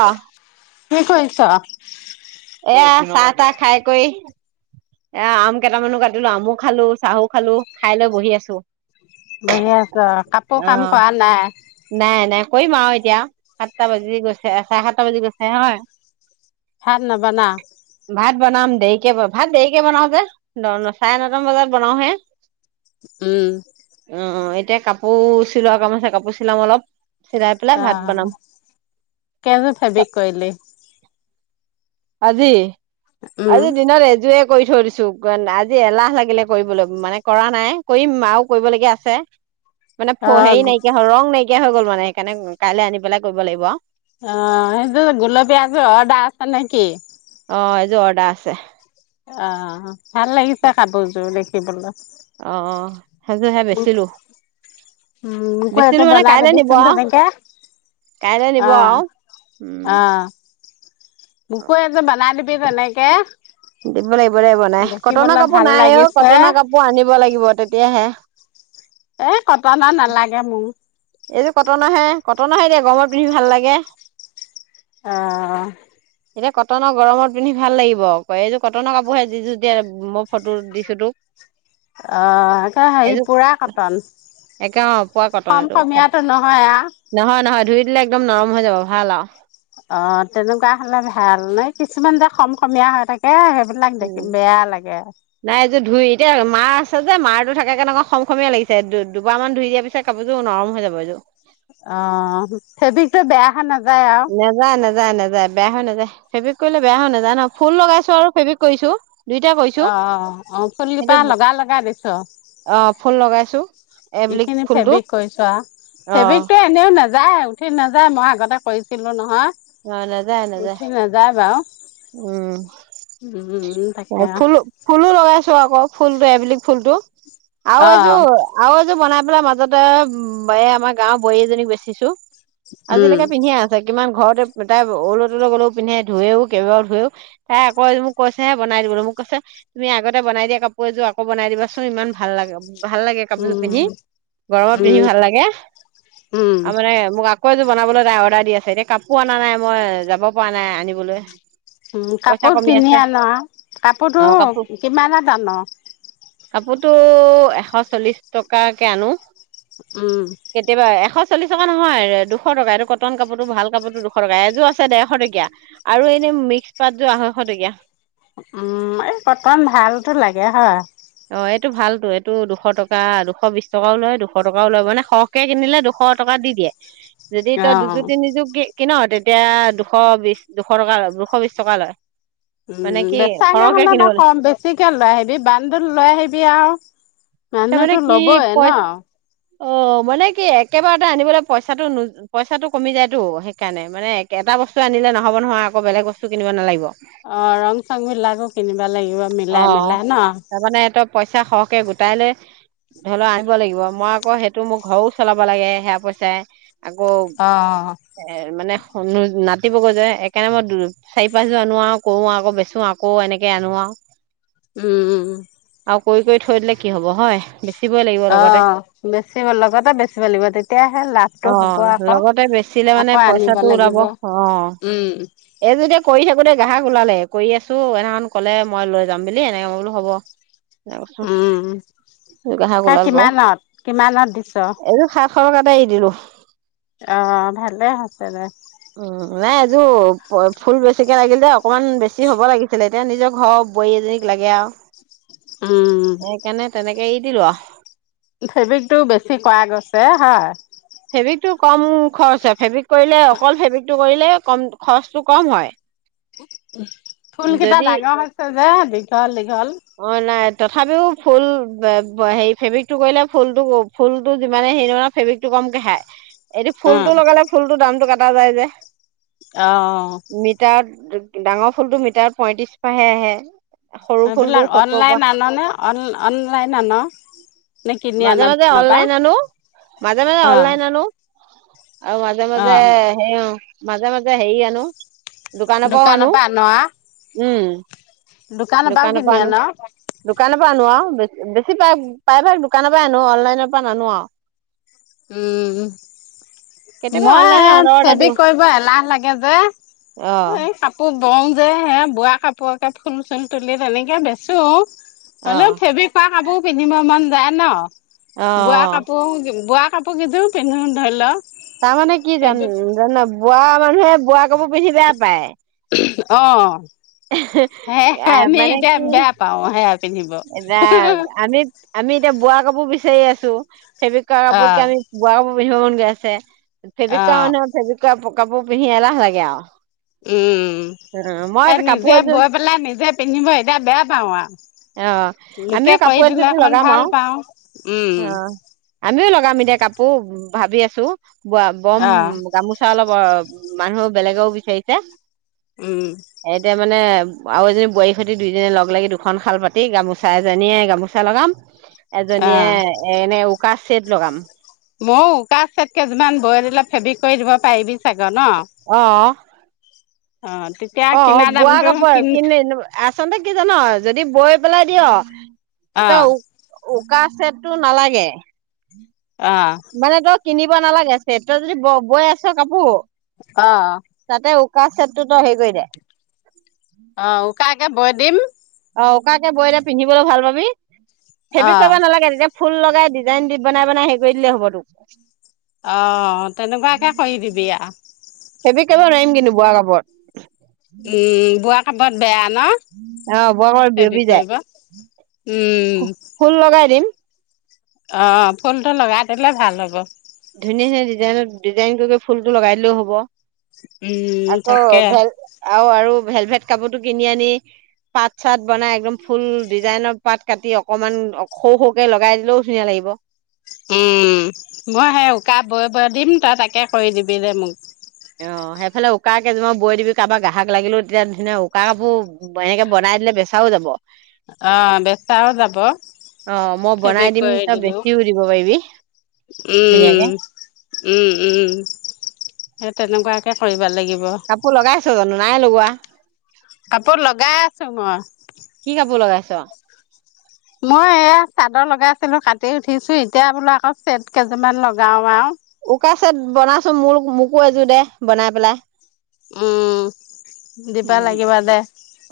আ। কি কৰিছ? এয়া চাহ তাহ খাই কই এয়া আম কেটামানো কাটিলো আমো খালোঁ চাহো খালোঁ খাই লৈ বহি আছো। বহি আছ কাপোৰ অ কাম কৰা নাই। নাই নাই কৰিমআও এতিয়াআও সাতটা বাজি গৈছে চাৰে সাতটা বাজি গৈছেহে হয়। ভাত নবনাও? ভাত বনাম দেইকে বন ভাত দেইকে বনাও যে। ন ন চাৰে নটামান বজাত বনাও হে। উম। উম এতিয়া কাপোৰ চিলোৱা কাম আছে কাপোৰ চিলাম অলপ। চিলাই পেলাই অ ভাত বনাম কেইযো ফেবিক কৰিলি? আজি উম, আজি দিনৰ এযোৰে কৰি থৈ দিছো আজি এলাহ লাগিলে কৰিবলৈ মানে কৰা নাই কৰিম আৰু কৰিবলগীয়া আছে। মানে ফ হেৰি অ', নাইকিয়া হ'ল ৰং নাইকিয়া হৈ গল মানে হেইকাৰণে কাইলে আনি পেলাই কৰিব লাগিব আও। অ হেইযো গুলপীয়া যো অৰ্ডা আছে নে কি? অ এযোৰ অৰ্ডা আছে। অ ভাল লাগিছে কাপোৰযোৰ দেখিবলৈ। অ হেযোৰ হেয়া বেচিলো। উম মোকো বেচিলো এযো মানে বনাই কাইলৈ দিবি নিব চোন আৰু তেনেকে। কাইলৈ নিব আ আৰু আ। উম মোকো এযো বনাই দিবি তেনেকে। দিব লাগিব দে বনাই কটনৰ দেখিবলৈ কাপোৰ ভাল নাই অ লাগিছে। কটনৰ কাপোৰ আনিব লাগিব তেতিয়াহে। এ কটন নালাগে মোৰ। এইযটো কটন আহে, কটন ন আহে এতিয়া গৰমত পিন্ধি ভাল লাগে। অ, [inaudible] এতিয়া কটনৰ গৰমত পিন্ধি ভাল লাগিব এইযোৰ কটনৰ কাপোৰহে যি যোৰ দিয় মই ফটো দিছোলো তোক। [inaudible] অ তে হে এইযোৰ পুৰা কটন একে অ পুৰা কটন কম এইটো কমীয়াত। টো নহয় আহ? নহয়, নহয় ধুই দিলে একদম নৰম হৈ যাব ভাল আৰু অ তেনেকুৱা হলে ভাল নাই কিছুমান যে খ খীয়া হৈ থাকে সেইব। তোমাক দেখি উম বেয়া লাগে। নাই এইয ধুই এতিয়া মাৰ আছে যে মাৰো, থকা কাৰণে খ- খমে লাগিছে দুবাৰ মান ধুই দিয়া পিছত। কাপোৰযোৰ নৰম হৈ যাব এইটো। অ ফেবিকো বেয়াহৈ নাযায় আৰু? নেযায়, নেযায়, নেযায় বেয়া হৈ নেযায়, ফেব্ৰিক কৰিলে বেয়া হৈ নাযায় ন ফুল লগাইছো আৰু ফেব্ৰিক কৰিছো। দুইটা কৰিছো অ', অ' ফুল কিন্তু কপা লগা, লগা দিছ। অ ফুল লগাইছো? এবলিক এইখিনি ফুলটো ফেব্ৰিক কৰিছো, আৰু অ ফেব্ৰিকতটো এনেও নাযায়। উঠি নাযায়, মই আগতে কৰিছিলো অ নাযায় নহয় নাযায় উঠি নাযায় বাৰু। উম, উম, উম, উম। ফুলো, ফুলো লগাইছো আকৌ ফুলটো, এইবিলিক ফুলটো আৰু অ এইযোৰ আৰু এযোৰ বনাই পেলাই মাজতে, এ আমাৰ গাঁৱৰ বোৱাৰী এজনীক বেচিছো। উম আজিলৈকে পিন্ধি আ কিমান ঘৰতে, তাই ওল তল গ'লেও পিন্ধে ধুুৱেও কেইবাৰও ধুৱেও, তাই আকৌ আজি মোক কৈ চে বনাই দিবলে, মোক কৈছে তুমি আগতে বনাই দিয়া কাপোৰ এযোৰ আক বনাই দিবাচোন ইমান ভাল লাগে ভাল লাগে। কাপোৰযোৰ উম পিন্ধি, গৰমত পিন্ধি উম ভাল লাগে, উম আৰু মানে মোক আক কৌ এযোৰ বনাবলৈ তাই অৰ্ডাৰ দি আছে, এতিয়া কাপোৰ আনা নাই মই যাব পৰা নাই আনিবলৈ। পইচা কাপোৰ কমি কিনি আছে আনা, অ কাপোৰটো কিমানত আন? কাপোৰতটো, এশ চল্লিশ টকাকে আনো। উম। কেতিয়াবা এশ চল্লিশ টকা নহয়, দুশ টকা এইটো কটন কাপোৰতো ভাল কাপোৰতো দুশ টকা এযোৰ আছে ডেৰশ টকীয়া। আৰু এনে মিক্স পাত যোৰ, আঢ়ৈশ টকীয়া। উম এই কটন ভালতো লাগে হয়। অ এইটো ভালটো এইটো দুশ টকা, দুশ বিশ টকাও লয় দুশ টকাও লয় মানে শ কে কিনিলে দুশ টকা দি দিয়ে যদি তই দুযো অ', তিনিযু কি কিন তেতিয়া দুশ বিশ, দুশ টকা দুশ বিশ টকা লয়। মানে উম কি বেচা সৰহকে কিনিব হ'লেতো লাগে কম বেছিকে লৈ আহিবি বানদল আহিবি আৰু। তাৰমানে মানুহেটো কি লব এ ন। পই অ মানে কি একেবাৰতে আনিবলৈ পইচাটো নো পইচাটো কমি যায়টো সেইকাৰণে মানে, এটা বস্তু আনিলে নহব নহয় আকৌ বেলেগ বস্তু কিনিব নালাগিব? অ ৰং চং বিলাকো কিনিবা লাগিব। অ মিলাই মিলাই ন। তাৰমানে, এ ত পইচা সৰহকে গোটাই লৈ ধৰি লও আনিব লাগিব মই আকৌ সেইটো মোৰ ঘৰো চলাব লাগে সেয়া পইচাই। আকৌ অ'। এ মানে [unintelligible] নাতিব গৈ যে সেইকাৰণে মই চাৰি পাঁচযন আনো আৰু কৰো আকৌ বেচো আকৌ এনেকে আনো আৰু। উম, উম। আৰু কৰি, কৰি থৈ দিলে কি হব হয়। বেচিবই লাগিব। অ লগতে বেছি লগতে বেছিব লাগিব তেতিয়াহে লাভটো হ'ব আকৌ। আছিলে মানে আকৌ আনিব পইচাটো ওলাব লাগিব অ। উম, এই যেতিয়া কৰি থাকোতে গ্ৰাহক ওলালে, কৰি আছো এনাখন কলে মই যাম বুলি এনেকে বোলো হ'ব। উম, গ্ৰাহক সেই ওলাল বাৰু। কিমানত কিমানত দিছ? এইযোৰ খা শ টকাৰে এৰি দিলো। অ ভালে হৈছে দে। উম নাই এযোৰ ফুল বেছিকে লাগিল যে অকমান বেছি হ'ব লাগিছিলে এতিয়া নিজৰ ঘৰৰ বোৱাৰী এজনীক লাগে আৰু। উম। সেইকাৰণে তেনেকে এৰি দিলো আৰু। ফেব্ৰিকটো বেছি কৰা গৈছে, হয়? ফেব্ৰিকটো কম খৰচ হয় ফেব্ৰিক কৰিলে অকল ফেব্ৰিকটো কৰিলে কম খৰচটো কম হয়। ফুল কেইটা যদি ডাঙৰ হৈছে যে, দীঘল দীঘল। অ নাই তথাপিও ফুল [unintelligible] হেৰি ফেব্ৰিকটো কৰিলে ফুলটো ফুলটো যিমানে হেৰি নহয় ফেব্ৰিকটো কমকে খায়। এইটো উম ফুলটো লগালে ফুলটোৰ দামতটো কাটা যায় যে অ অ অহ। মিটাৰত, ডাঙৰ ফুলতটো মিটাৰত পইয়ত্ৰিশহে আহে। সৰু ফুলটো এইবিলাক সত্তৰ অনলাইন পৰা আননে? অন অনলাইন আন? নে কিনি আন মাজে মাজে দোকানৰ পা? অনলাইন আনো মাজে মাজে অ। অনলাইন আনো আৰু মাজে -মাজে সেই অ, মাজে - মাজে হেৰি আনো। দোকানৰ পৰাও আনো, পৰা আন আ উম। পৰাও দোকানৰ কিনি পৰা আনো, আন দোকানৰ পৰা আনো অ, বেছি বেছি ভাগ, প্ৰায় ভাগ দোকানৰ পৰাই আনো, অনলাইনৰ পৰা নানো আৰু উম। কেতিয়াবা মই অনলাইনত এই অৰ্ডাৰ এটা দিওঁ ফেব্ৰিক কৰিব এলাহ লাগে যে, অ এই কাপ কাপোৰ বওঁ যে, হেই বোৱা কাপোৰকে ফুল চুল তুলি তেনেকে বেচো অ হলে ফেব্ৰিক কৰা কাপোৰ পিন্ধিব মন যায় ন, অ বোৱা কাপোৰ বোৱা কাপোৰ কেইযোৰ পিন্ধো ধৰি ল তাৰমানে কি জান- জান? বোৱা মানুহে বোৱা কাপোৰ পিন্ধি বেয়া পায়। অ, সে আমি মানে এতিয়া কি বেয়া পাও সে পিন্ধিব এ আমি আমি এতিয়া বোৱা কাপোৰ বিচাৰি আছো, ফেব্ৰিক কৰা কাপোৰতকে অঁ আমি বোৱা কাপোৰ পিন্ধিব মন গৈ আছে। ফেব্ৰিক কৰা অ', মানুহৰ ফেব্ৰিকৰ কাপোৰ পিন্ধি এলাহ লাগে আৰু। উম। অ মই সেই কাপোৰ নিজে এযোৰ বয় পেলাই নিজে পিন্ধিব এতিয়া বেয়া পাওঁ আৰু অ, লোকে আমিও কৰি কাপোৰ দিলে এযোৰ অকমান লগাম ভাল আৰু, পাওঁ, উম, অ। আমিও লগাম এতিয়া কাপোৰ ভাবি আছো, বম অ', গামোচা গামোচা অলপ অ মানুহো বেলেগেও বিচাৰিছে উম। সেহেতে মানে আৰু এজনী বোৱাৰী সতি দুইজনী লগ লাগি দুখন শাল পাতি এই গামোচা এজনীয়ে গামোচা লগাম, এজনীয়ে অ', এ এনে উকা চেট লগাম মই উকা ছেট কেইযোৰমান বই দিলে ফেব্ৰিক কৰি দিব পাৰিবি চাগে ন? অহ। অ অ কিনা বোৱা দামটো কাপোৰ কিন আৰু [unintelligible] আচলতে কি জান, যদি বয় পেলাই দিয়, অ', তই উকা ছেটটো নালাগে। অ। মানে তই কিনিব নালাগে ছেত, তই যদি ব-বয় আছ কাপোৰ অ'। তাতে উকা চেতটো তই হেৰি কৰি দে অ', উকাকে বয় দিম অ', উকাকে বৈলে পিন্ধিবলৈ ভাল পাবি, ফেব্ৰিক অ', কৰিব নালাগে তেতিয়া ফুল লগাই ডিজাইন দি বনাই বনাই হেৰি কৰি দিলেই হ'ব তোক। অ', তেনেকুৱাকে কৰি দিবি আৰু ফেব্ৰিক কৰিব নোৱাৰিম কিন্তু বোৱা কাপোৰত। এই, বোৱা কাপোৰত বেয়া ন'? অ', [unintelligible] বিয়পি ফেব্ৰিক যায়, কৰিব? উম, ফু-ফুল লগাই দিম। অ', ফুলটো লগাই দিলে ভাল হ'ব। ধুনীয়া -ধুনীয়া ডিজাইন -ডিজাইন কৰি ফুলটো লগাই দিলেও হ'ব। উম, আকৌ তাকে। ভেল আৰু আৰু ভেলভেট কাপোৰটো কিনি আনি পাত চাত বনাই একদম ফুল ডিজাইনৰ পাত কাটি অকনমান সৰু সৰুকে লগাই দিলেও ধুনীয়া লাগিব। উম, মই সেই উকা বৈ বৈ দিম তই তাকে কৰি দিবি দে মোক। অ', সেইফালে উকা কেইজোমা বৈ দিবি কাৰোবাক গ্ৰাহক লাগিলো তেতিয়া ধুনীয়া উকা কাপো এনেকে বনাই দিলে বেচাও যাব। অ' বেচাও যাব। অ' মই বনাই ফেব্ৰিক দিম, কৰি তই দিলেও। বেছিও দিব পাৰিবি। ধুনীয়াকে। উম, উম, উম, সেই তেনেকুৱাকে কৰিব লাগিব। কাপোৰ লগাইছ' জানো, নাই লগোৱা। কাপোৰ লগাই আছোঁ মই। কি কাপোৰ লগাইছ'? মই এয়া চাদৰ লগাইছিলোঁ, কাটি উঠিছোঁ, এতিয়া বোলো আকৌ চেট কেইযোৰমান লগাও আৰু। উকা চেট বনাচোন মোৰ মোকো এযোৰ দে বনাই পেলাই। উম, দিবা লাগিবা দে,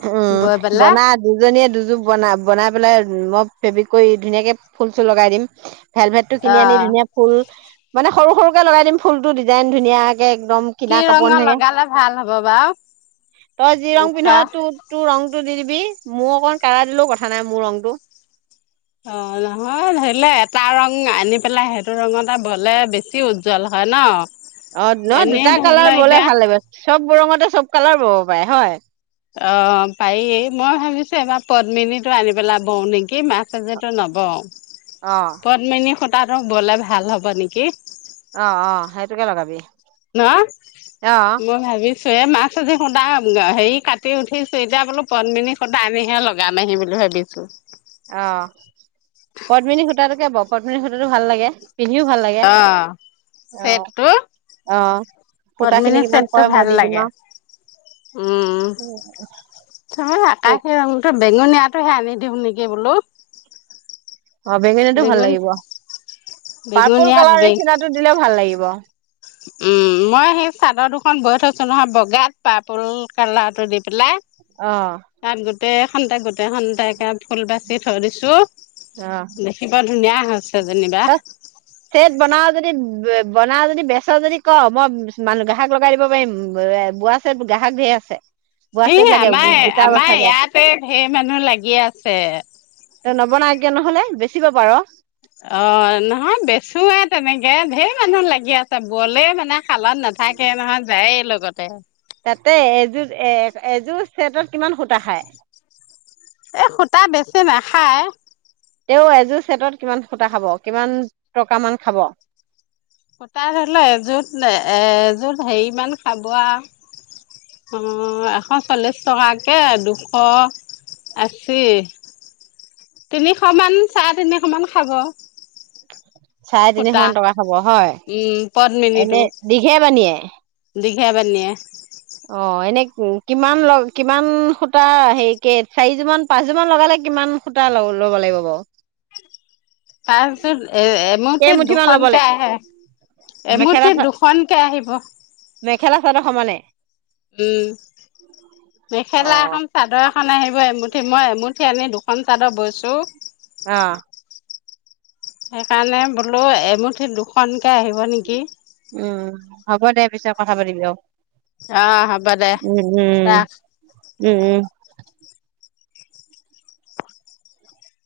উম বৈ পেলাই। বনা দুজনীয়ে দুযোৰ বনা, বনাই পেলাই মই ফেবিকৈ ধুনীয়াকে ফুল চুল লগাই দিম। হেলমেটটো কিনি অ। আনি ধুনীয়া ফুল মানে সৰু সৰুকে লগাই দিম ফুলটো ডিজাইন ধুনীয়াকে একদম। কি কিনা কাপোৰ ৰঙৰ নাথাকে লগালে ভাল হ'ব বাৰু? তই যি ৰং পিন্ধ উকা? তো-তোৰ ৰংটো দি দিবি, মোৰ অকন কাঢ়া দিলেও কথা নাই মোৰ ৰংটো। অ' নহয় ধৰিলে এটা ৰং আনি পেলাই সেইটো ৰঙতে বলে বেছি উজ্জ্বল হয় ন'? অ', ন' এনেই দুটা ধৰি কালাৰ লোৱা বলে এতিয়া ভাল লাগিব, চব বৰঙতে চব কালাৰ ব'ব পাৰে হয়। অ', পাৰি মই ভাবিছোঁ এইবাৰ পদ্মিনীটো আনি পেলা বওঁ নেকি মাছ আযেটো নবওঁ। [inaudible] অ'। কদমিনী সূতাটো ব'লে ভাল হ'ব নিকি। অ', অ' সেইটোকে লগাবি। ন' অ অ মই ভাবি চুৱে মাছ আজি খুদা আ, হেৰি কাটি উঠিছোঁ এতিয়া বোলো পদ্মিনী সুতা আনিহে লগ গাম আহি বুলি ভাবিছোঁ। অ', পদ্মিনী সূতাটোকে ব' পদ্মিনী সূতাটো ভাল লাগে। পিন্ধিও ভাল লাগে। অ'। অ', চেটটো অ', পদ্মিনী সূতাখিনি কিমান চেটটো পৰে ভাল মই দি দিম লাগে আৰু। উম। চাওঁ আকাশে ৰংটো বেঙুনীয়াটোহে আনি দিওঁ নেকি বোলো। অ' বেঙুনীয়াটো ভাল বেঙুন লাগিব, পাৰ্পুল বেঙুনীয়াত কালাৰ বেঙ নিচিনাটো দিলেও ভাল লাগিব। উম, মই সেই চাদৰ দুখন বৈ থৈছোঁ নহয় বগাত পাৰপল কালাৰটো দি পেলাই। অ'। তাত গোটেইখনতে গোটেইখনতে ফুল বাচি থৈ দিছোঁ। অ দেখ কিবা ধুনীয়া হৈছে যেনিবা। তাত চেট বনাও যদি বনাও যদি বেচ যদি ক মই মানুহ গ্ৰাহক লগাই দিব পাৰিম। বে এ বোৱা চেট গ্ৰাহক ধেৰ আছে। বোৱা হেই চেট লাগে আমাৰ গোটা আমাৰ বচাকে ইয়াতে ধেৰ মানুহ লাগি আছে। তই নবনাও কিয় নহ'লে, বেচিব পাৰ। অ' নহয় বেচোৱে তেনেকে, ধেৰ মানুহ লাগি আছ ত' বলে মানে শালত নাথাকেই নহয় যায়েই লগতে। তাতে এযোৰ এযোৰ ছেটত কিমান সূতা খায় এই সূতা বেছি নাখায় তেও এযোৰ ছেটত কিমান সূতা খাব কিমান টকামান খাব সূতা ধৰিল এযোত এ এযোত হেৰি মান খাব আ অ এশ চল্লিশ টকাকে দুশ আশী তিনিশ মান চাৰে তিনিশ মান খাব চাৰে তিনিশ সূতা মান টকা খাব হয় উম এনে দীঘে বানীয়ে দীঘে বানীয়ে অ এনে কিমান ল কিমান সূতা হেৰি কে চাৰিযোৰমান পাঁচযোৰমান লগালে কিমান সূতা ল ল'ব লাগিব বাৰু পাঁচযোত এ এমুঠিত কেইমুঠি মান ল'ব দুখনকে লাগিব আহে মেখেলা এমুঠিত চ দুখনকে আহিব মেখেলা চাদৰ সমানে উম অ মেখেলা এখন চাদৰ এখন আহিব এমুঠি মই এমুঠি আনি দুখন চাদৰ বৈছোঁ অ সেইকাৰণে বোলো এমুঠিত দুখনকে আহিব নেকি উম হ'ব দে পিছত কথা পাতিবি আৰু অ হ'ব দে উম ৰা উ উম উ